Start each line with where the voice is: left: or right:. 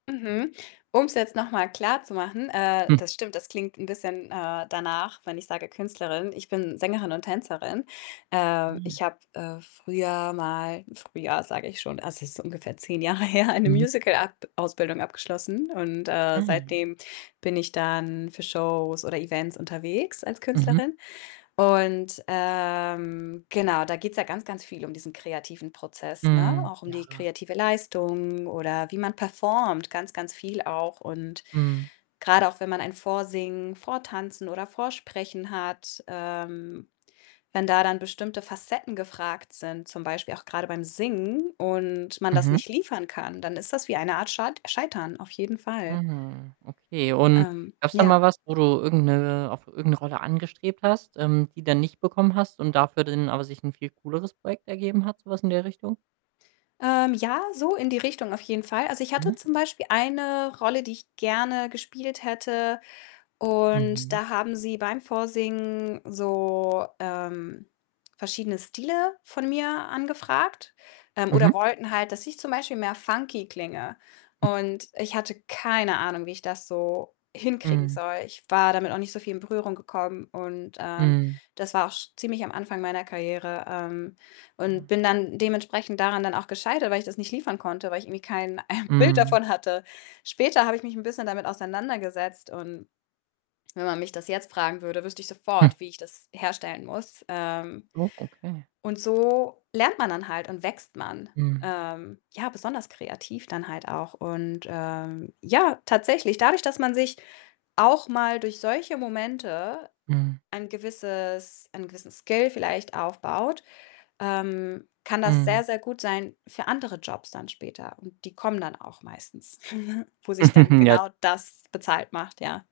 left: Mhm. Um's jetzt noch mal klarzumachen, äh, das stimmt, das klingt 'n bisschen, äh, danach, wenn ich sage Künstlerin ich bin Sängerin und Tänzerin. Ähm,
right: Ah.
left: ich habe, äh, früher mal früher sage ich schon, also das ist ungefähr 10 Jahre her, eine
right: Mhm.
left: Musical akt Ausbildung abgeschlossen und, äh,
right: Hm.
left: seitdem bin ich dann für Shows oder Events unterwegs als
right: Mhm.
left: Künstlerin und, ähm, genau, da geht's ja ganz, ganz viel um diesen kreativen Prozess, ne,
right: Hm,
left: auch um die
right: ja.
left: kreative Leistung oder wie man performt, ganz, ganz viel auch und
right: Mhm.
left: grade auch, wenn man ein Vorsingen, Vortanzen oder Vorsprechen hat, ähm, wenn da dann bestimmte Facetten gefragt sind, zum Beispiel auch grade beim Singen und man das
right: Mhm.
left: nicht liefern kann, dann ist das wie eine Art schalt Scheitern, auf jeden Fall.
right: Mhm. Okay, und
left: Ähm,
right: gab's dann mal
left: ja.
right: was, wo du irgend 'ne auf irgend 'ne Rolle angestrebt hast, ähm, die dann nicht bekommen hast und dafür dann aber sich 'n viel cooleres Projekt ergeben hat, sowas in der Richtung?
left: Ähm, ja, so in die Richtung auf jeden Fall. Also, ich hatte
right: Mhm.
left: zum Beispiel eine Rolle, die ich gerne gespielt hätte und
right: Mhm.
left: da haben sie beim Vorsingen so, ähm, verschiedene Stile von mir angefragt, ähm,
right: Mhm.
left: oder wollten halt, dass ich zum Beispiel mehr funky klinge und ich hatte keine Ahnung, wie ich das so hinkriegen
right: Mhm.
left: soll. Ich war damit auch nicht so viel in Berührung gekommen und, ähm,
right: Mhm.
left: das war auch sch ziemlich am Anfang meiner Karriere. Ähm, und
right: Ah.
left: bin dann dementsprechend daran dann auch gescheitert, weil ich das nicht liefern konnte, weil ich irgendwie kein, äh, Bild
right: Mhm.
left: davon hatte. Später habe ich mich 'n bisschen damit auseinandergesetzt und wenn man mich das jetzt fragen würde, wüsste ich sofort, wie ich das herstellen muss. Ähm
right: Oh, okay.
left: und so lernt man dann halt und wächst man,
right: Mhm.
left: ähm, ja, besonders kreativ dann halt auch und, ähm, ja, tatsächlich dadurch, dass man sich auch mal durch solche Momente
right: Mhm.
left: ein gewisses einen gewissen Skill vielleicht aufbaut, ähm, kann das
right: Mhm.
left: sehr, sehr gut sein für andere Jobs dann später und die kommen dann auch meistens, wo sich dann
right: Ja.
left: genau das bezahlt macht, ja.